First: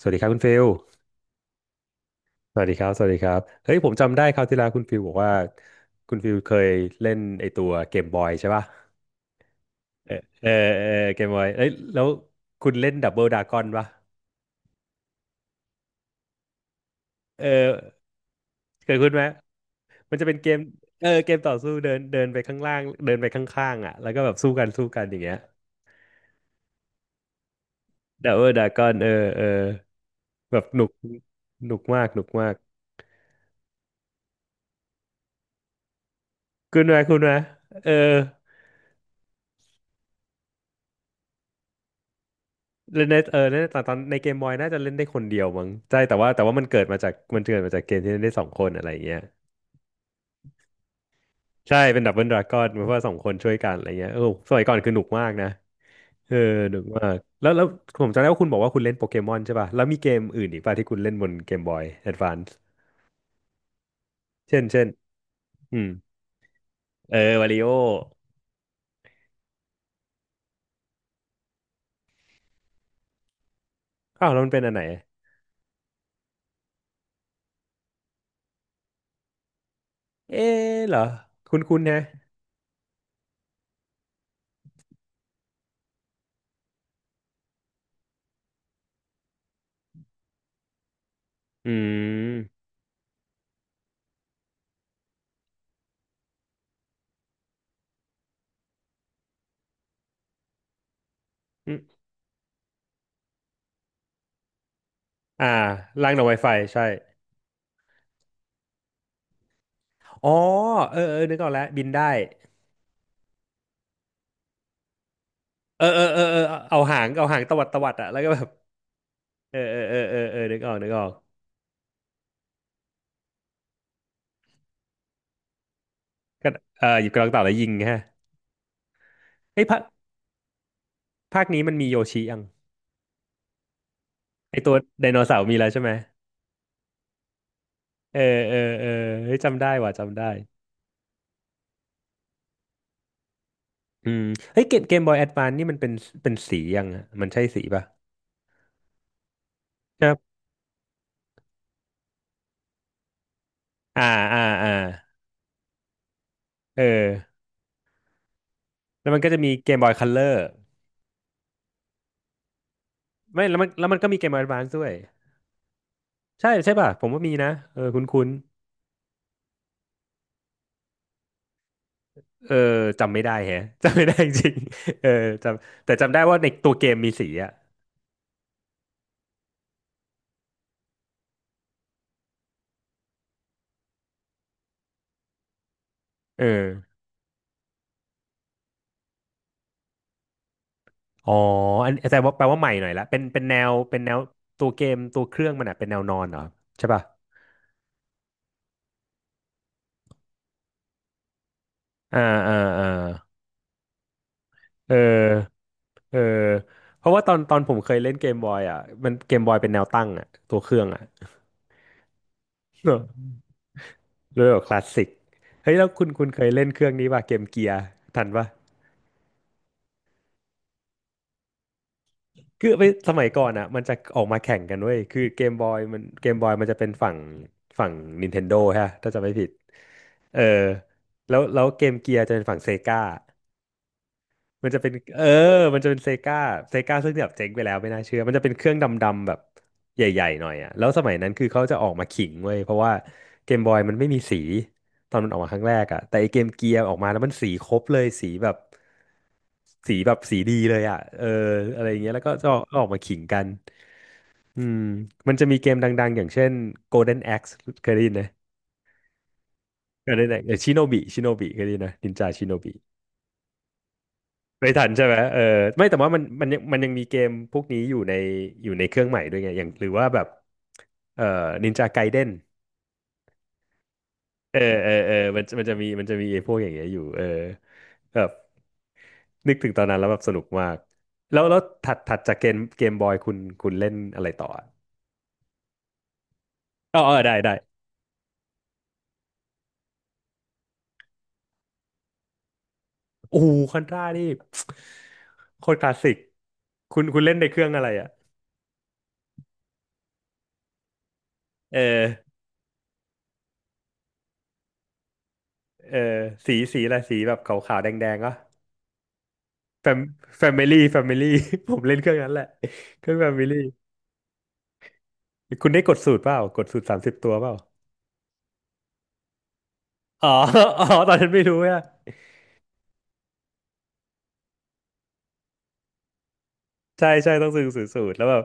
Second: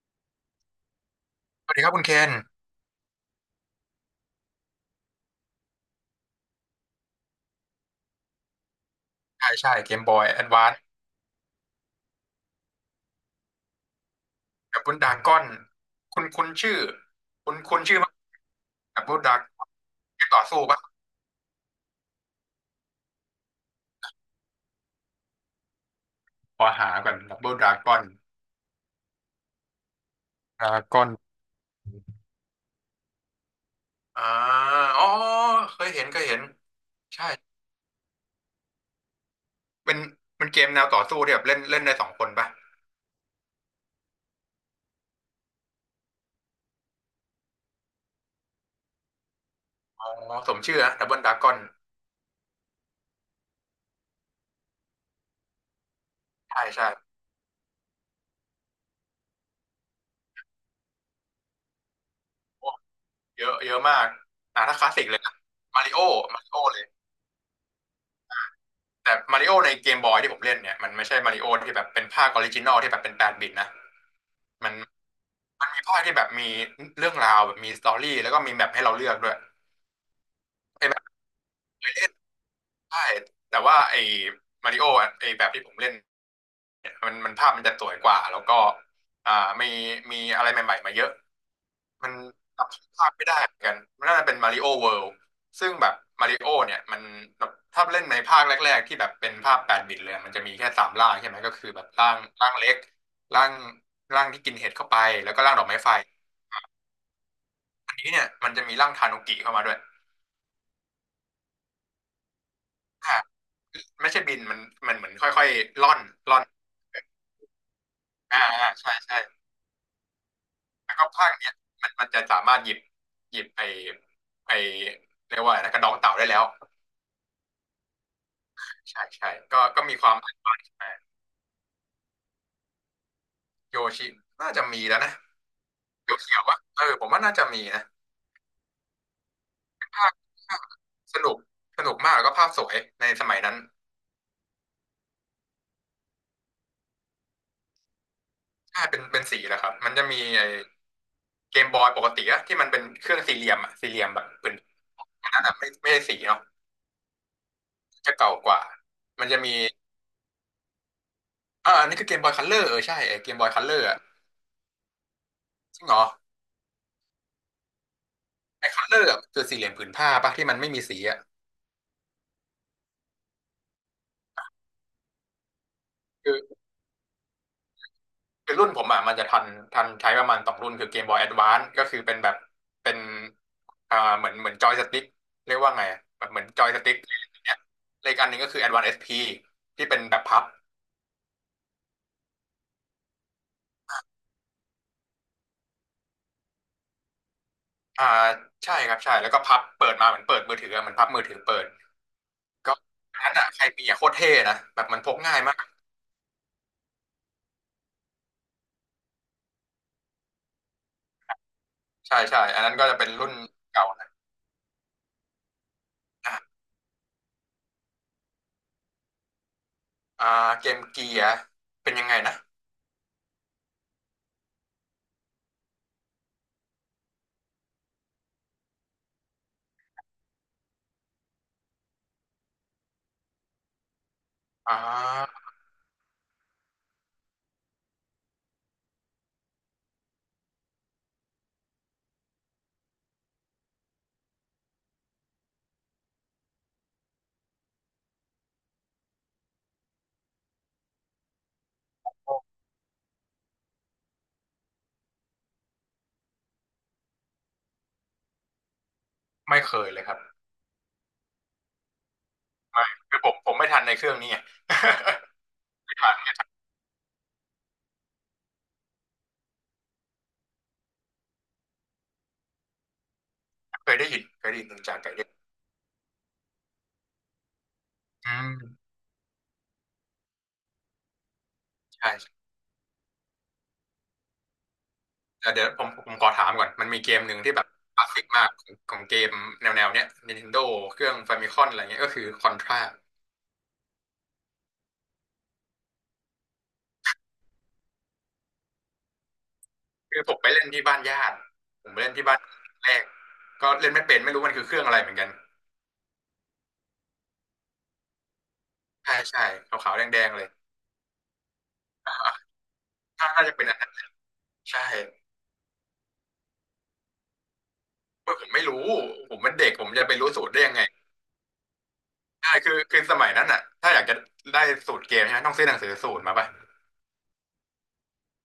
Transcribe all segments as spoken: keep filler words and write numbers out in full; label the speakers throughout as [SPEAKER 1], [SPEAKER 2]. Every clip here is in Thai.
[SPEAKER 1] สวัสดีครับคุณฟิล
[SPEAKER 2] สวัสดีครับคุณเคน
[SPEAKER 1] สวัสดีครับ สวัสดีครับเฮ้ยผมจำได้คราวที่แล้วคุณฟิลบอกว่าคุณฟิลเคยเล่นไอตัวเกมบอยใช่ป่ะ
[SPEAKER 2] ใช่ใช่เกม
[SPEAKER 1] เอ
[SPEAKER 2] บ
[SPEAKER 1] อ
[SPEAKER 2] อยแอ
[SPEAKER 1] เอ
[SPEAKER 2] ด
[SPEAKER 1] อ
[SPEAKER 2] วานซ์
[SPEAKER 1] เออเกมบอยเอ้ยแล้วคุณเล่นดับเบิลดากอนป่ะ
[SPEAKER 2] แบบบุนดากอนคุณคุณชื่อ
[SPEAKER 1] เอ
[SPEAKER 2] คุณคุณชื่อ
[SPEAKER 1] อ
[SPEAKER 2] มั้ย
[SPEAKER 1] เคย
[SPEAKER 2] แบบ
[SPEAKER 1] คุ้น
[SPEAKER 2] บุ
[SPEAKER 1] ไห
[SPEAKER 2] น
[SPEAKER 1] ม
[SPEAKER 2] ดากเ
[SPEAKER 1] มัน
[SPEAKER 2] ก
[SPEAKER 1] จะ
[SPEAKER 2] ม
[SPEAKER 1] เป็น
[SPEAKER 2] ต่อ
[SPEAKER 1] เกม
[SPEAKER 2] สู้ปะ
[SPEAKER 1] เออเกมต่อสู้เดินเดินไปข้างล่างเดินไปข้างๆอ่ะแล้วก็แบบสู้กันสู้กันอย่างเงี้ย
[SPEAKER 2] ขอหาก่อนดับบบุลดรากอน
[SPEAKER 1] ดับเบิลดากอนเออเออแบ
[SPEAKER 2] ด
[SPEAKER 1] บ
[SPEAKER 2] รา
[SPEAKER 1] หนุก
[SPEAKER 2] กอน
[SPEAKER 1] หนุกมากหนุกมาก
[SPEAKER 2] อ่าอ๋อเคยเห็นเคยเห็น
[SPEAKER 1] คุณไหมคุณ
[SPEAKER 2] ใช่
[SPEAKER 1] ไหมเออ
[SPEAKER 2] เป็นเป็นเกมแนวต่อสู้ที่แบบเล่นเล่นได้สองคนปะ
[SPEAKER 1] เล่นในเออเล่นในตอนตอนในเกมบอยน่าจะเล่นได้คนเดียวมั้งใช่แต่ว่าแต่ว่ามันเกิดมาจากมันเกิดมาจากเกมที่เล่นได้สองคนอะไรอย่างเงี้ย
[SPEAKER 2] อ๋อสมชื่อนะดับเบิลดรากอน
[SPEAKER 1] ใช่เป็นดับเบิลดราก้อนเพราะว่าสองคนช่วยกันอะไรเงี้ยเออสมัยก่อนคือหนุกมากนะเออ
[SPEAKER 2] ใช่
[SPEAKER 1] หนุก
[SPEAKER 2] ใช่
[SPEAKER 1] มากแล้วแล้วผมจำได้ว่าคุณบอกว่าคุณเล่นโปเกมอนใช่ป่ะแล้วมีเกมอื่นอีกป่ะที่คุณเล่นบนเกมบอยแอดวานซ์
[SPEAKER 2] โอ้เยอะเยอะมาก
[SPEAKER 1] เช่
[SPEAKER 2] อ่า
[SPEAKER 1] น
[SPEAKER 2] ถ้าค
[SPEAKER 1] เช่น
[SPEAKER 2] ลาสสิกเลยนะ
[SPEAKER 1] อื
[SPEAKER 2] มา
[SPEAKER 1] ม
[SPEAKER 2] ริโอมาริโอ
[SPEAKER 1] เออวาริโอ
[SPEAKER 2] แต่มาริโอในเกมบอยที่ผมเล่นเนี่ยมันไม่ใช่มาริโอที่แบบเป็นภาคออริจินอลที่แบบเป็นแปดบิตนะ
[SPEAKER 1] อ้าวแล้วมันเป็น
[SPEAKER 2] มั
[SPEAKER 1] อัน
[SPEAKER 2] น
[SPEAKER 1] ไหน
[SPEAKER 2] มันมีภาคที่แบบมีเรื่องราวแบบมีสตอรี่แล้วก็มีแบบให้เราเลือกด้วย
[SPEAKER 1] เอ๊ะ
[SPEAKER 2] ไอ้
[SPEAKER 1] เหร
[SPEAKER 2] แบ
[SPEAKER 1] อ
[SPEAKER 2] บ
[SPEAKER 1] คุณคุณ
[SPEAKER 2] เคย
[SPEAKER 1] นะ
[SPEAKER 2] เล่นได้แต่ว่าไอ้มาริโออะไอ้แบบที่ผมเล่นเนี่ยมันมันภาพมันจะสวยกว่าแล้วก็อ่ามีมีอะไรใหม่ๆมาเยอะ
[SPEAKER 1] อื
[SPEAKER 2] มัน
[SPEAKER 1] ม
[SPEAKER 2] จำชื่อภาคไม่ได้เหมือนกันมันน่าจะเป็นมาริโอเวิลด์ซึ่งแบบมาริโอเนี่ยมันบถ้าเล่นในภาคแรกๆที่แบบเป็นภาพแปดบิตเลยมันจะมีแค่สามร่างใช่ไหมก็คือ
[SPEAKER 1] อืม
[SPEAKER 2] แบบร่างร่างเล็กร่างร่างที่กินเห็ดเข้าไปแล้วก็
[SPEAKER 1] อ่า
[SPEAKER 2] ร่างดอกไม้ไฟ
[SPEAKER 1] ล่างหน่อไวไฟใช่
[SPEAKER 2] อันนี้เนี่ยมันจะมีร่างทานุกิเข้ามาด้วย
[SPEAKER 1] อ๋อเออเออนึกออกแล้วบินได้
[SPEAKER 2] อ่าไม่ใช่บินมันมันเหมือนค่อย
[SPEAKER 1] เอ
[SPEAKER 2] ๆ
[SPEAKER 1] อ
[SPEAKER 2] ล่อ
[SPEAKER 1] เอ
[SPEAKER 2] น
[SPEAKER 1] อเออ
[SPEAKER 2] ล่
[SPEAKER 1] เอ
[SPEAKER 2] อ
[SPEAKER 1] อ
[SPEAKER 2] น
[SPEAKER 1] เอาหางเอาหางตวัดตวัดอะแล้วก็
[SPEAKER 2] อ่า
[SPEAKER 1] แบบ
[SPEAKER 2] อ่าใช่ใช่
[SPEAKER 1] เออเออเออเออเออนึกออกนึก
[SPEAKER 2] แล้ว
[SPEAKER 1] อ
[SPEAKER 2] ก็
[SPEAKER 1] อก
[SPEAKER 2] ภาคเนี้ยมันมันจะสามารถหยิบหยิบไอไอเรียกว่าอะไรนะกระดองเต่าได้แล้ว
[SPEAKER 1] ก็เออหยิบกระรอกเต่าแล้วยิงฮะ
[SPEAKER 2] ใช่ใช่ก็
[SPEAKER 1] ไอ้ยภา
[SPEAKER 2] ก็
[SPEAKER 1] ค
[SPEAKER 2] มีความแตกต่าง
[SPEAKER 1] ภาคนี้มันมีโยชิยัง
[SPEAKER 2] โยชิน่า
[SPEAKER 1] ไอ้
[SPEAKER 2] จะ
[SPEAKER 1] ตัว
[SPEAKER 2] มีแล้ว
[SPEAKER 1] ได
[SPEAKER 2] นะ
[SPEAKER 1] โนเสาร์มีแล้วใช่ไหม
[SPEAKER 2] เขียวเขียวอะเออผมว่าน่าจะมีนะ
[SPEAKER 1] เออเออเออเฮ้ยจำได้ว่ะ
[SPEAKER 2] ภาพ
[SPEAKER 1] จำได้
[SPEAKER 2] ภาพสนุก สนุกมากแล้วก็ภาพสวยในสมัยนั้น
[SPEAKER 1] อืมเฮ้ยเกมเกมบอยแอดวานนี่มันเป็นเป็นสียังอะมันใช่สีป่ะ
[SPEAKER 2] ใช่เป็นเป็นสีแหล้ครับมัน
[SPEAKER 1] ค
[SPEAKER 2] จะ
[SPEAKER 1] รั
[SPEAKER 2] มี
[SPEAKER 1] บ
[SPEAKER 2] ไอ้เกมบอยปกติอะที่มันเป็นเครื่องสี่เหลี่ยมอะสี่เห
[SPEAKER 1] อ่า
[SPEAKER 2] ลี่ยมแบบ
[SPEAKER 1] อ่า
[SPEAKER 2] เป็น
[SPEAKER 1] อ่า
[SPEAKER 2] อันนั้นอะไม่ไม่ใช่สีเนาะ
[SPEAKER 1] เออ
[SPEAKER 2] จะเก่ากว่า
[SPEAKER 1] แล้วมัน
[SPEAKER 2] มั
[SPEAKER 1] ก็
[SPEAKER 2] นจะ
[SPEAKER 1] จะมี
[SPEAKER 2] มี
[SPEAKER 1] เกมบอยคัลเลอร์
[SPEAKER 2] อ่าอันนี้คือเกมบอยคัลเลอร์เออใช่ไอ้เกมบ
[SPEAKER 1] ไม่
[SPEAKER 2] อย
[SPEAKER 1] แล้ว
[SPEAKER 2] คัล
[SPEAKER 1] มัน
[SPEAKER 2] เลอร์
[SPEAKER 1] แล้วมั
[SPEAKER 2] อะ
[SPEAKER 1] นก็มีเกมบอยแอดวานซ์ด้วย
[SPEAKER 2] จริงเหรอ
[SPEAKER 1] ใช่ใช่ป่ะผมว่ามีนะเออคุ้นคุ้น
[SPEAKER 2] ไอ้คัลเลอร์อะมันคือสี่เหลี่ยมผืนผ้าปะที่มันไม่มีสีอะ
[SPEAKER 1] เออจำไม่ได้แฮะ จำไม่ได้จริง ๆเออจำแต่จำได้ว่าในตัวเกมมีสีอ่ะ
[SPEAKER 2] คือรุ่นผมอ่ะมันจะทันทันใช้ประมาณสองรุ่นคือเกมบอยแอดวานซ์ก็คือเป็นแบบเป็นอ่าเหมือนเหมือนจอยสติ๊กเรียกว่าไงอะแบบเหมื
[SPEAKER 1] เอ
[SPEAKER 2] อ
[SPEAKER 1] อ
[SPEAKER 2] นจอยสติ๊กเนี่ยและอีกอันหนึ่งก็คือแอดวานซ์เอสพีที่เป็นแบบพับ
[SPEAKER 1] อ๋ออันแต่ว่าแปลว่าใหม่หน่อยละเป็นเป็นแนวเป็นแนวตัวเกมตัวเครื่องมันอ่ะเป็นแนวนอนเหรอใช่ป่ะ
[SPEAKER 2] อ่าใช่ครับใช่แล้วก็พับเปิดมาเหมือนเปิดมือถืออะเหมือนพับมือถือเปิด
[SPEAKER 1] อ่าอ่า
[SPEAKER 2] ก็
[SPEAKER 1] อ่า
[SPEAKER 2] อันนั้นอ่ะใครมีอ่ะโคตรเท่นะแบบ
[SPEAKER 1] เออ
[SPEAKER 2] มันพกง่ายมาก
[SPEAKER 1] เออเพราะว่าตอนตอนผมเคยเล่นเกมบอยอ่ะมันเกมบอยเป็นแนวตั้งอ่ะตัวเครื่องอ่ะ
[SPEAKER 2] ใช่ใช่อันนั้นก็
[SPEAKER 1] เน
[SPEAKER 2] จะ
[SPEAKER 1] อะ
[SPEAKER 2] เป็นรุ่นเก่านะ
[SPEAKER 1] เลยแบบคลาสสิกเฮ้ยแล้วคุณคุณ
[SPEAKER 2] อ่ะ
[SPEAKER 1] เคยเล่นเครื่องนี้ป่ะเกมเกียร์ทันป่ะ
[SPEAKER 2] อ่าเกมเกียร์เป็นยังไงนะ
[SPEAKER 1] คือไปสมัยก่อนอ่ะมันจะออกมาแข่งกันเว้ยคือเกมบอยมันเกมบอยมันจะเป็นฝั่งฝั่ง Nintendo ฮะถ้าจำไม่ผิดเออแล้วแล้วเกมเกียร์จะเป็นฝั่งเซกา มัน
[SPEAKER 2] อ่
[SPEAKER 1] จะเป็นเออ
[SPEAKER 2] า
[SPEAKER 1] มันจะเป็นเซกาเซกาซึ่งแบบเจ๊งไปแล้วไม่น่าเชื่อ มันจะเป็นเครื่องดำๆแบบใหญ่ๆหน่อยอ่ะแล้วสมัยนั้นคือเขาจะออกมาขิงเว้ยเพราะว่าเกมบอยมันไม่มีสีตอนมันออกมาครั้งแรกอ่ะแต่ไอเกมเกียร์ออกมาแล้วมันสีครบเลยสีแบบสีแบบสีดีเลยอ่ะเอออะไรอย่างเงี้ยแล้วก็จะออกมาขิงกันอืมมันจะมีเกมดังๆอย่างเช่น Golden Axe เคยได้ยินไหม
[SPEAKER 2] ไม่เคยเลยครั
[SPEAKER 1] Golden
[SPEAKER 2] บ
[SPEAKER 1] Axe ชิโนบิชิโนบิเคยได้ยินไหมนินจาชิโนบิ
[SPEAKER 2] ไม่คือผมผมไม่ทันในเครื่องนี้ไง
[SPEAKER 1] ไม่ทันใช่ไหมเออไม่แต่ว่ามัน มันยังมันยังมีเกมพวกนี้อยู่ในอยู่ในเครื่องใหม่ด้วยไงอย่างหรือว่าแบบเอ่อนินจาไกเด้น
[SPEAKER 2] เคยได้ยินเคย
[SPEAKER 1] เอ
[SPEAKER 2] ได้
[SPEAKER 1] อ
[SPEAKER 2] ยินนิน
[SPEAKER 1] เออ
[SPEAKER 2] จา
[SPEAKER 1] เอ
[SPEAKER 2] ไก่
[SPEAKER 1] อ
[SPEAKER 2] เด้ง
[SPEAKER 1] มันมันจะมีมันจะมีไอ้พวกอย่างเงี้ยอยู่เออแบบ
[SPEAKER 2] อืม
[SPEAKER 1] นึกถึงตอนนั้นแล้วแบบสนุกมากแล้วแล้วถัด
[SPEAKER 2] ใช่
[SPEAKER 1] ถัดจากเกมเกมบอยคุณคุณเล่นอะไรต่ออะ
[SPEAKER 2] แต่เดี๋ยวผมผมขอถามก่อนมัน
[SPEAKER 1] อ๋อ
[SPEAKER 2] มีเก
[SPEAKER 1] เออ
[SPEAKER 2] มห
[SPEAKER 1] ได้
[SPEAKER 2] นึ่ง
[SPEAKER 1] ได้
[SPEAKER 2] ที่แบบคลาสสิกมากของของเกมแนวแนวเนี้ย Nintendo เครื่อง Famicom อะไรเงี้ยก็คือ Contra
[SPEAKER 1] โอ้คอนทรานี่ โคตรคลาสสิกคุณคุณเล่นในเครื่องอะไรอ่ะ
[SPEAKER 2] คือผมไปเล่นที่บ้านญาติ
[SPEAKER 1] เอ
[SPEAKER 2] ผมไปเล่นที่
[SPEAKER 1] อ
[SPEAKER 2] บ้านแรกก็เล่นไม่เป็นไม่รู้มันคือเครื่องอะไรเหมือนกัน
[SPEAKER 1] เออสีสีอะไรสีแบบขาวๆแดงๆก็
[SPEAKER 2] ใช่ใช่ขาว
[SPEAKER 1] แฟ
[SPEAKER 2] ขาว
[SPEAKER 1] ม
[SPEAKER 2] แดงแดงๆเล
[SPEAKER 1] แฟ
[SPEAKER 2] ย
[SPEAKER 1] มิลี่แฟมิลี่ ผมเล่นเครื่องนั้นแหละเครื่องแฟ
[SPEAKER 2] ถ้าถ้า
[SPEAKER 1] มิ
[SPEAKER 2] จะ
[SPEAKER 1] ลี่
[SPEAKER 2] เป็นอันนั้นใช่
[SPEAKER 1] คุณได้กดสูตรเปล่ากดสูตรสามสิบตัวเปล่า
[SPEAKER 2] เว้ยผมไม่รู้ผมเป็นเด็กผมจะไป
[SPEAKER 1] อ๋อ
[SPEAKER 2] รู้สูตรได้ยัง ไง
[SPEAKER 1] อ๋อตอนนั้นไม่รู้อะ
[SPEAKER 2] ใช่คือคือสมัยนั้นอ่ะถ้าอยากจะได้สูตรเกมใช่ไหมต้องซื้อหนังสือสูตรมาป่ะ
[SPEAKER 1] ใช่ใช่ต้องซื้อสูตรสูตรแล้วแบบ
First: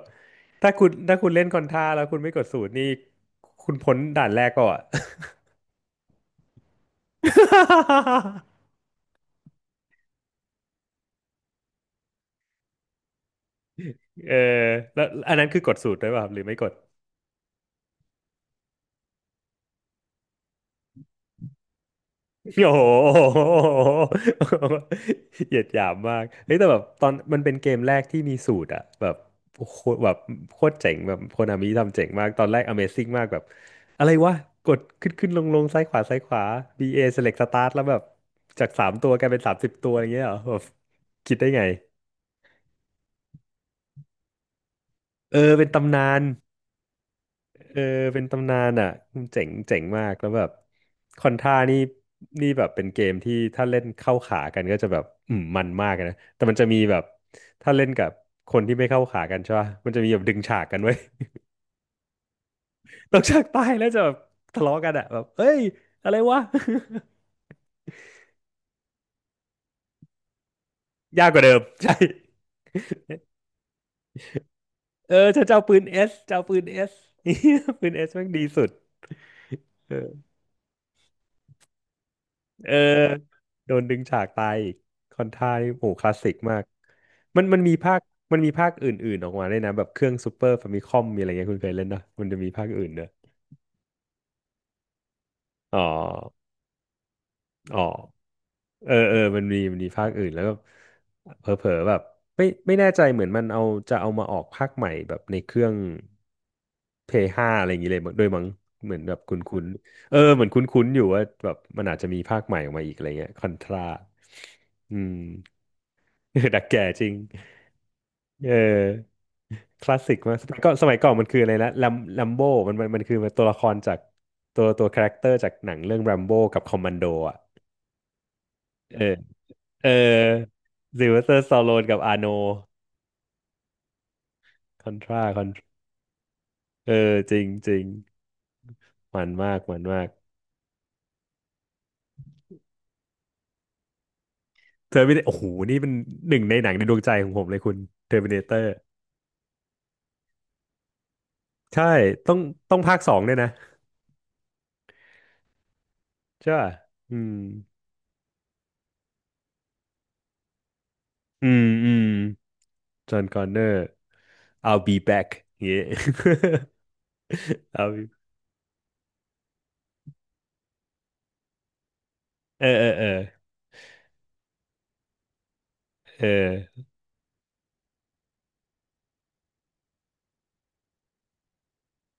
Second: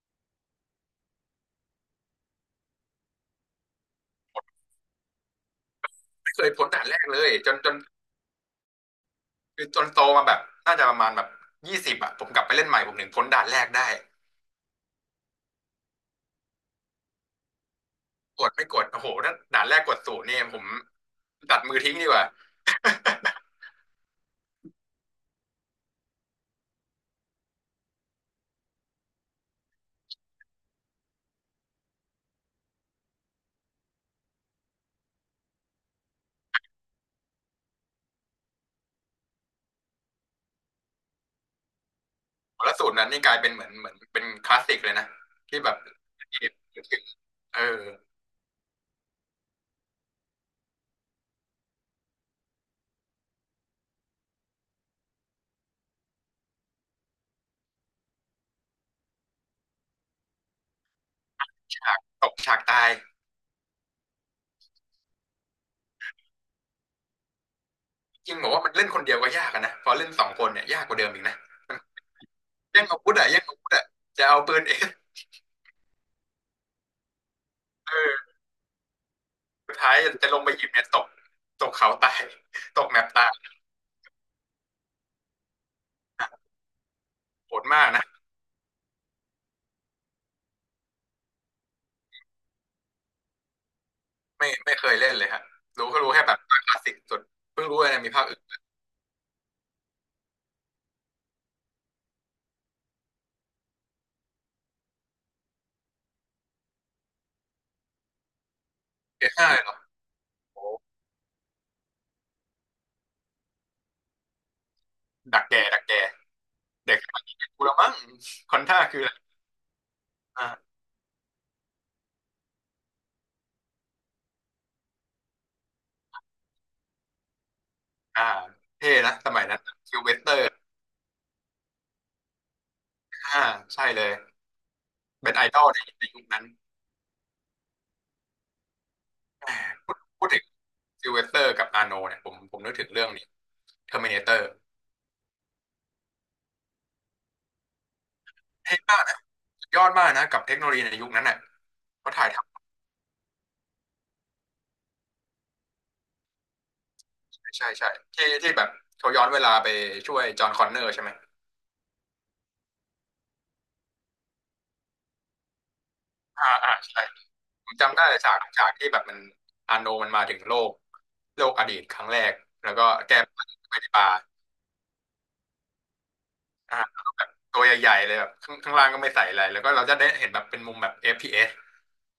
[SPEAKER 1] ถ้าคุณถ้าคุณเล่นคอนท่าแล้วคุณไม่กดสูตรนี่คุณพ้นด่านแรกก่อน
[SPEAKER 2] ไม่เคยพ้นด่านแรกเลยจนจน คือจนโตมาแบบน่าจะประมาณแบบยี่สิบอะผมกลับไปเล่นใหม่ผมถึงพ้นด่านแรกได้
[SPEAKER 1] เออแล้วอันนั้นคือกดสูตรด้วยเปล่าครับหรือไม่กด
[SPEAKER 2] กดไม่กดโอ้โหถ้าด่านแรกกดศูนย์เนี่ยผมตัดมือทิ้งดีกว่า
[SPEAKER 1] โอ้โห เหยียดหยามมากเฮ้ยแต่แบบตอนมันเป็นเกมแรกที่มีสูตรอะแบบโคตรแบบโคตรเจ๋งแบบโคนามิทำเจ๋งมากตอนแรก Amazing มากแบบอะไรวะกดขึ้นขึ้นลงลงซ้ายขวาซ้ายขวา บี เอ Select Start แล้วแบบจากสามตัวกลายเป็นสามสิบตัวอย่างเงี้ยเหรอแบบคิดได้ไง
[SPEAKER 2] แล้วสูนรนั้นนี่กลายเป็นเหมือนเหมือนเป็นคลาสสิกเลยนะ
[SPEAKER 1] เออ
[SPEAKER 2] ที่
[SPEAKER 1] เป็น
[SPEAKER 2] แบบ
[SPEAKER 1] ตำนาน
[SPEAKER 2] เอ
[SPEAKER 1] เออ
[SPEAKER 2] อ
[SPEAKER 1] เป็นตำนานอ่ะเจ๋งเจ๋งมากแล้วแบบคอนท่านี่นี่แบบเป็นเกมที่ถ้าเล่นเข้าขากันก็จะแบบอืมมันมากนะแต่มันจะมีแบบถ้าเล่นกับคนที่ไม่เข้าขากันใช่ป่ะมันจะมีแบบดึงฉากกันไว้ย
[SPEAKER 2] ฉากตกฉากตาย
[SPEAKER 1] ตกฉากตายแล้วจะแบบทะเลาะกันอ่ะแบบเอ้ยอะไรวะ
[SPEAKER 2] จริงบอกว่ามันเล่นคนเดียวก็ยากอะนะพอเล่นสองคนเนี่ยยากกว่าเดิม อีก
[SPEAKER 1] ยากก
[SPEAKER 2] นะ
[SPEAKER 1] ว่าเดิม
[SPEAKER 2] มัน
[SPEAKER 1] ใช่
[SPEAKER 2] แย่งอาวุธอะแย่งอาวุธอะจะเอาปืนเอง
[SPEAKER 1] เออฉันจะเอาปืนเอสจะเอาปืนเอส ปืนเอสแม่
[SPEAKER 2] เออ
[SPEAKER 1] งดีสุด
[SPEAKER 2] สุดท้ายจะลงไปหยิบเนี่ยตกตกเขาตาย
[SPEAKER 1] เออ
[SPEAKER 2] ตกแมปตาย
[SPEAKER 1] โดนดึงฉากตายอีกคอนไทายโหคลาสสิกมากมัน
[SPEAKER 2] โห
[SPEAKER 1] มัน
[SPEAKER 2] ด
[SPEAKER 1] มี
[SPEAKER 2] มาก
[SPEAKER 1] ภาค
[SPEAKER 2] นะ
[SPEAKER 1] มันมีภาคอื่นๆออกมาด้วยนะแบบเครื่องซูเปอร์ฟามิคอมมีอะไรเงี้ยคุณเคยเล่นนะมันจะมีภาคอื่นเนอะ
[SPEAKER 2] ไม่ไม่เคยเล่นเลยฮะ
[SPEAKER 1] อ๋อ
[SPEAKER 2] รู้ก็รู้แค่แบบภาคคลาสสิกสุดเพิ่ง
[SPEAKER 1] อ๋
[SPEAKER 2] รู้
[SPEAKER 1] อ
[SPEAKER 2] ว่านะมีภาคอื่น
[SPEAKER 1] เออเออมันมีมันมีภาคอื่นแล้วก็เผลอๆแบบไม่ไม่แน่ใจเหมือนมันเอาจะเอามาออกภาคใหม่แบบในเครื่อง Play ห้าอะไรอย่างงี้เลยมั้งด้วยมั้งเหมือนแบบ
[SPEAKER 2] เอ
[SPEAKER 1] คุ
[SPEAKER 2] ห้าเล
[SPEAKER 1] ้
[SPEAKER 2] ย
[SPEAKER 1] น
[SPEAKER 2] เหรอ
[SPEAKER 1] ๆเออเหมือนคุ
[SPEAKER 2] โอ้
[SPEAKER 1] ้นๆอยู่ว่าแบบมันอาจจะมีภาคใหม่ออกมาอีกอะไรเงี้ยคอนทราอืม
[SPEAKER 2] ดักแก่ดักแก่
[SPEAKER 1] เออดักแก่
[SPEAKER 2] เด็ก
[SPEAKER 1] จ
[SPEAKER 2] ส
[SPEAKER 1] ริง
[SPEAKER 2] มัยนี้กูละมั้ง
[SPEAKER 1] เอ
[SPEAKER 2] คอนท่าคืออะ
[SPEAKER 1] อ
[SPEAKER 2] ไร
[SPEAKER 1] คลาสสิกมากสมัย
[SPEAKER 2] อ่า
[SPEAKER 1] ก่อนสมัยก่อนมันคืออะไรนะลัมลัมโบมันมันมันคือตัวละครจากตัวตัวคาแรคเตอร์จากหนังเรื่อง r รมโบกับคอมมานโดอ่ะ
[SPEAKER 2] อ่าเท่
[SPEAKER 1] เอ
[SPEAKER 2] นะ
[SPEAKER 1] อ
[SPEAKER 2] สมัยนั้น
[SPEAKER 1] เออ
[SPEAKER 2] ซิลเวสเตอร์
[SPEAKER 1] ซิลเวสเตอร์สตาโลนกับอาโน
[SPEAKER 2] อ่าใช่เลย
[SPEAKER 1] คอนทรา
[SPEAKER 2] เป็น
[SPEAKER 1] ค
[SPEAKER 2] ไอ
[SPEAKER 1] อน
[SPEAKER 2] ดอลในในยุคนั้น
[SPEAKER 1] เออจริงจริงมัน
[SPEAKER 2] แหม
[SPEAKER 1] มากมันมาก
[SPEAKER 2] พูดถึงซิลเวสเตอร์กับอาโนเนี่ยผมผมนึกถึงเรื่องนี้เทอร์มินาเตอร์
[SPEAKER 1] เทอร์มินโอ้โหนี่เป็นหนึ่งในหนังในดวงใจของผมเลยคุณเทอร์มินเตอร์
[SPEAKER 2] เท่มากนะสุดยอดมากนะกับเทคโนโลยีในยุคนั้นน่ะ
[SPEAKER 1] ใช่
[SPEAKER 2] เขาถ่าย
[SPEAKER 1] ต้อ
[SPEAKER 2] ท
[SPEAKER 1] งต้องภาคสองด้วยนะใช่ป่ะอืม
[SPEAKER 2] ำใช่ใช่ที่ที่แบบเขาย้อนเวลาไปช่วยจอห์นคอนเนอร์ใช่ไหม
[SPEAKER 1] อืมอืม จอห์นคอนเนอร์ I'll be back อย่างเงี้ย
[SPEAKER 2] อ่าอ่าใช่ ผม
[SPEAKER 1] I'll
[SPEAKER 2] จำได้
[SPEAKER 1] be
[SPEAKER 2] ฉากฉากที่แบบมันอาโนมันมาถึงโลกโลกอดีตครั้งแรก
[SPEAKER 1] เออ
[SPEAKER 2] แล้ว
[SPEAKER 1] เอ
[SPEAKER 2] ก็
[SPEAKER 1] อเออ
[SPEAKER 2] แก้ผ้าไปในบาร์
[SPEAKER 1] เอ
[SPEAKER 2] อ่ะ
[SPEAKER 1] อ
[SPEAKER 2] ตัวใหญ่ๆเลยแบบข้างข้างล่างก็ไม่ใส่อะไรแล้วก็เราจะได้เห็นแบบเป็นมุมแบบ เอฟ พี เอส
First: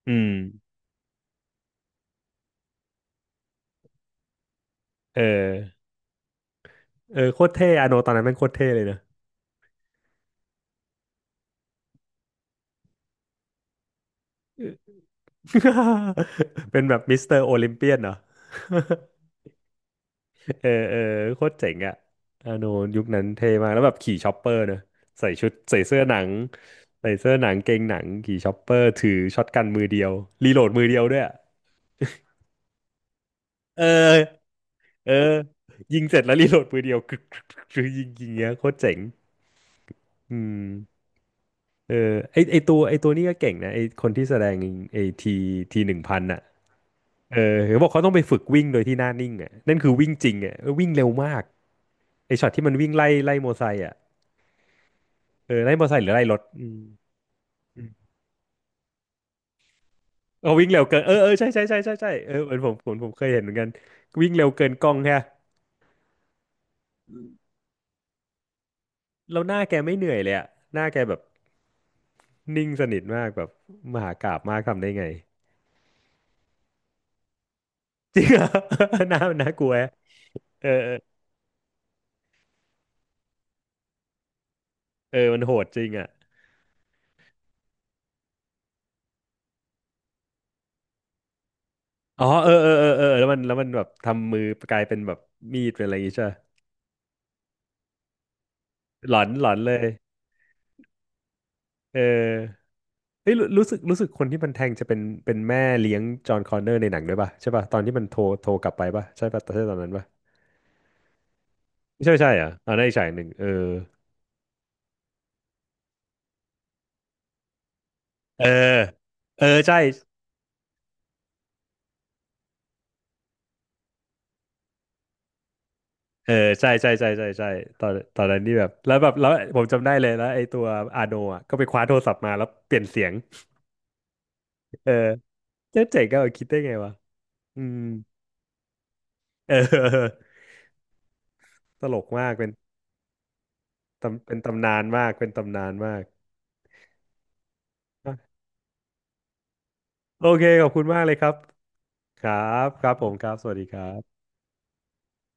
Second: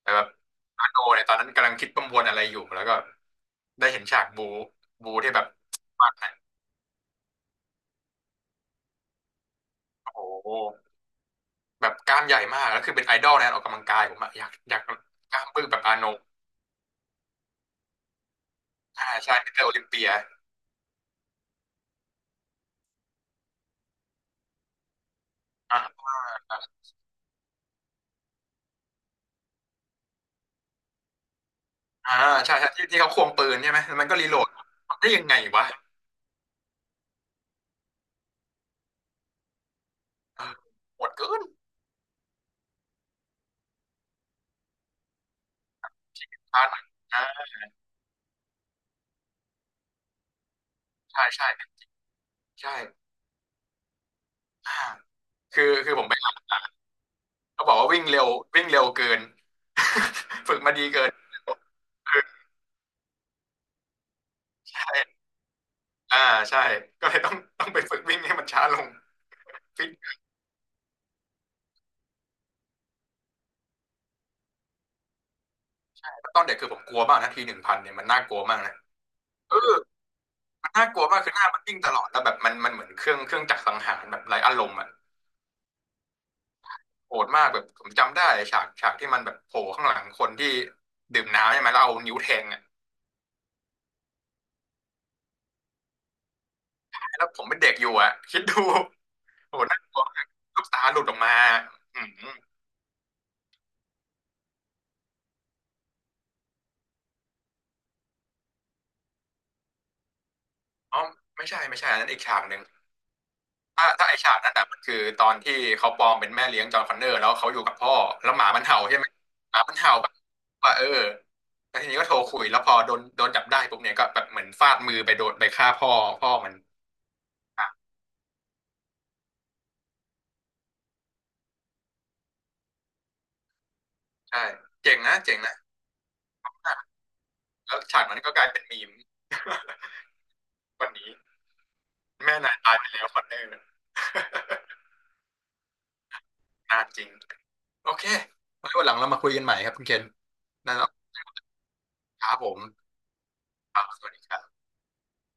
[SPEAKER 2] แต่
[SPEAKER 1] อื
[SPEAKER 2] แบบ
[SPEAKER 1] ม
[SPEAKER 2] อาโนเนี่ยตอนนั้นกำลังคิดประมวลอะไรอยู่แล้วก็ได้เห็นฉากบูบู
[SPEAKER 1] เออ
[SPEAKER 2] ที่แบบมากนะ
[SPEAKER 1] เออโคตรเท่อาโนตอนนั้นแม่งโคตรเท่เลยนะ
[SPEAKER 2] โอ้โหแบบกล้ามใหญ่มากแล้วคือเป็นไอดอลในการออกกำลังกายผมอะอยากอยากกล้ามบึ้งแบบอาโน
[SPEAKER 1] เป็นแบบมิสเตอร์โอลิมเปียนเหรอ
[SPEAKER 2] อ่าใช่ มิสเตอร์โอลิมเปีย
[SPEAKER 1] เออเออโคตรเจ๋งอะอาโนยุคนั้นเท่มากแล้วแบบขี่ชอปเปอร์เนอะใส่ชุดใส่
[SPEAKER 2] อ่ะ
[SPEAKER 1] เสื้อหนังใส่เสื้อหนังเกงหนังขี่ชอปเปอร์ถือช็อตกันมือเดียวรีโหลดมือเดียวด้วยอะ
[SPEAKER 2] อ่าใช่ใช่ที่ที่เขาควงปืนใช่ไหม
[SPEAKER 1] เออ
[SPEAKER 2] มันก็รีโหลดทำได้
[SPEAKER 1] เออ
[SPEAKER 2] ยังไงวะ
[SPEAKER 1] ยิงเสร็จแล้วรีโหลดปืนเดียวกึกกึกกึกกึกยิงยิงเงี้ยโคตรเจ๋งอื
[SPEAKER 2] เออ
[SPEAKER 1] ม
[SPEAKER 2] โหดเกิน
[SPEAKER 1] เออไอไอตัวไอตัวนี้ก็เก่งนะไอคนที่แสดงไอทีทีหนึ่งพันอ่ะ
[SPEAKER 2] ช้าหน่อย
[SPEAKER 1] เออ
[SPEAKER 2] อ่า
[SPEAKER 1] เขาบอกเขาต้องไปฝึกวิ่งโดยที่หน้านิ่งอ่ะนั่นคือวิ่งจริงอ่ะเออวิ่งเร็ว
[SPEAKER 2] ใช่
[SPEAKER 1] มาก
[SPEAKER 2] ใช่
[SPEAKER 1] ไอช็อตที่มัน
[SPEAKER 2] ใช่
[SPEAKER 1] วิ่งไล่ไล่มอไซค์อ่ะ
[SPEAKER 2] อ่า
[SPEAKER 1] เออ
[SPEAKER 2] คือ
[SPEAKER 1] ไล่มอ
[SPEAKER 2] คือ
[SPEAKER 1] ไซ
[SPEAKER 2] ผ
[SPEAKER 1] ค์ห
[SPEAKER 2] ม
[SPEAKER 1] รื
[SPEAKER 2] ไป
[SPEAKER 1] อไล่
[SPEAKER 2] อ่า
[SPEAKER 1] รถ
[SPEAKER 2] น
[SPEAKER 1] อืม
[SPEAKER 2] เขาบอก
[SPEAKER 1] อื
[SPEAKER 2] ว่าวิ่ง
[SPEAKER 1] ม
[SPEAKER 2] เร็ววิ่งเร็วเกิน
[SPEAKER 1] เอา
[SPEAKER 2] ฝึก
[SPEAKER 1] วิ่ง
[SPEAKER 2] มา
[SPEAKER 1] เร็ว
[SPEAKER 2] ดี
[SPEAKER 1] เกิน
[SPEAKER 2] เกิ
[SPEAKER 1] เอ
[SPEAKER 2] น
[SPEAKER 1] อเออใช่ใช่ใช่ใช่ใช่
[SPEAKER 2] เอ
[SPEAKER 1] เอ
[SPEAKER 2] อ
[SPEAKER 1] อเหมือนผมผมผมเคยเห็นเหมือนกัน วิ่งเร็วเกินกล้องแค่
[SPEAKER 2] ใช่อ่าใช่ก็เลยต้องต้องไปฝึกวิ่งให้มันช้าลง
[SPEAKER 1] แล้วหน้าแก
[SPEAKER 2] ฟิต
[SPEAKER 1] ไม่เหนื่อยเลยอ่ะหน้าแกแบบนิ่งสนิทมากแบบมหากาพย์มากทำได้ไง
[SPEAKER 2] ตอนเด็กคือผมกลัวมากนะทีหนึ่งพันเนี่ยมัน
[SPEAKER 1] จ
[SPEAKER 2] น่า
[SPEAKER 1] ริง
[SPEAKER 2] ก
[SPEAKER 1] เห
[SPEAKER 2] ลั
[SPEAKER 1] ร
[SPEAKER 2] ว
[SPEAKER 1] อ
[SPEAKER 2] มากนะ
[SPEAKER 1] น่าน่า
[SPEAKER 2] เออ
[SPEAKER 1] กลัวเออ
[SPEAKER 2] มันน่า
[SPEAKER 1] เออ
[SPEAKER 2] กลัวมากคือหน้ามันวิ่งตลอดแล้วแบบมันมันเหมือนเครื่องเครื่องจักรสังหารแบบไร้อารมณ์อะ
[SPEAKER 1] เออมันโหดจริงอ่ะ
[SPEAKER 2] โหดมากแบบผมจำได้ฉากฉากที่มันแบบโผล่ข้างหลังคนที่ดื่มน้ำใช่ไหมแล้วเอานิ้ว
[SPEAKER 1] อ๋อ
[SPEAKER 2] แทง
[SPEAKER 1] เออ
[SPEAKER 2] อ่ะ
[SPEAKER 1] เออเออเออแล้วมันแล้วมันแบบทำมือกลายเป็นแบบมีดเป็นอะไรอย่างงี้ใช่ปะ
[SPEAKER 2] แล้วผมเป็นเด็กอยู่อ่ะคิดดู
[SPEAKER 1] หลอนหล
[SPEAKER 2] โห
[SPEAKER 1] อนเล
[SPEAKER 2] น่า
[SPEAKER 1] ย
[SPEAKER 2] กลัวมากลูกตาหลุดออกมา
[SPEAKER 1] เอ
[SPEAKER 2] อืม
[SPEAKER 1] อเฮ้ยรู้รู้สึกรู้สึกคนที่มันแทงจะเป็นเป็นแม่เลี้ยงจอห์นคอนเนอร์ในหนังด้วยป่ะใช่ป่ะตอนที่มันโทรโทรกลับไปป่ะใช่ป่ะใช่ตอนนั้นป่ะ
[SPEAKER 2] อ๋อไม่ใช่ไม่ใช่อัน
[SPEAKER 1] ไม่
[SPEAKER 2] นั้น
[SPEAKER 1] ใช่
[SPEAKER 2] อี
[SPEAKER 1] ไม่
[SPEAKER 2] ก
[SPEAKER 1] ใช่
[SPEAKER 2] ฉา
[SPEAKER 1] เหร
[SPEAKER 2] ก
[SPEAKER 1] อ่ะ
[SPEAKER 2] หนึ่ง
[SPEAKER 1] อ่าในอีกฉากหนึ่งเออ
[SPEAKER 2] ถ้าถ้าไอฉากนั้นอ่ะมันคือตอนที่เขาปลอมเป็นแม่เลี้ยงจอห์นคอนเนอร์แล้วเขาอยู่กับพ่อแล้วห
[SPEAKER 1] เออ
[SPEAKER 2] มามันเห่าใช่ไหม
[SPEAKER 1] เออ
[SPEAKER 2] หมามั
[SPEAKER 1] ใช่
[SPEAKER 2] นเห่าแบบว่าเออแล้วทีนี้ก็โทรคุยแล้วพอโดนโดนจับได้ปุ๊บเนี่ยก็แบบเหมือนฟาดมือไปโดนไปฆ่าพ่อพ่
[SPEAKER 1] เอ
[SPEAKER 2] อ
[SPEAKER 1] อ
[SPEAKER 2] มัน
[SPEAKER 1] ใช่ใช่ใช่ใช่ใช่
[SPEAKER 2] อ่ะ
[SPEAKER 1] ตอนตอนนั้นนี่แบบแล้วแบบแล้วผมจำได้เลยแล้วไอ้ตัวอาโนอ่ะก็ไปคว้าโทรศัพท์มาแล้วเปลี่ยนเสียง
[SPEAKER 2] ใช่
[SPEAKER 1] เออ
[SPEAKER 2] เจ๋งนะเจ๋งนะ
[SPEAKER 1] เจ๊เจ๋งก็เอาคิดได้ไงวะ อื
[SPEAKER 2] แล้
[SPEAKER 1] ม
[SPEAKER 2] วฉากนั้นก็กลายเป็นมีม
[SPEAKER 1] เออ
[SPEAKER 2] วันนี้
[SPEAKER 1] ตลกมาก
[SPEAKER 2] แม่
[SPEAKER 1] เป็น
[SPEAKER 2] นายตายไปแล้วคอนเนอร์
[SPEAKER 1] ตำเป็นตำนาน มาก เป็นตำนานมาก
[SPEAKER 2] นานจริงโอเคไว้วันหลังเรามาคุยกันใหม่ครับคุณเคน
[SPEAKER 1] โอเค ขอบ
[SPEAKER 2] ได้
[SPEAKER 1] คุ
[SPEAKER 2] แล้
[SPEAKER 1] ณ
[SPEAKER 2] ว
[SPEAKER 1] มากเลยครับ ค
[SPEAKER 2] ค
[SPEAKER 1] รั
[SPEAKER 2] รับผม
[SPEAKER 1] บ ครับผมครับ สวัสดีค
[SPEAKER 2] ครั
[SPEAKER 1] รั
[SPEAKER 2] บสวัส
[SPEAKER 1] บ
[SPEAKER 2] ดีครับ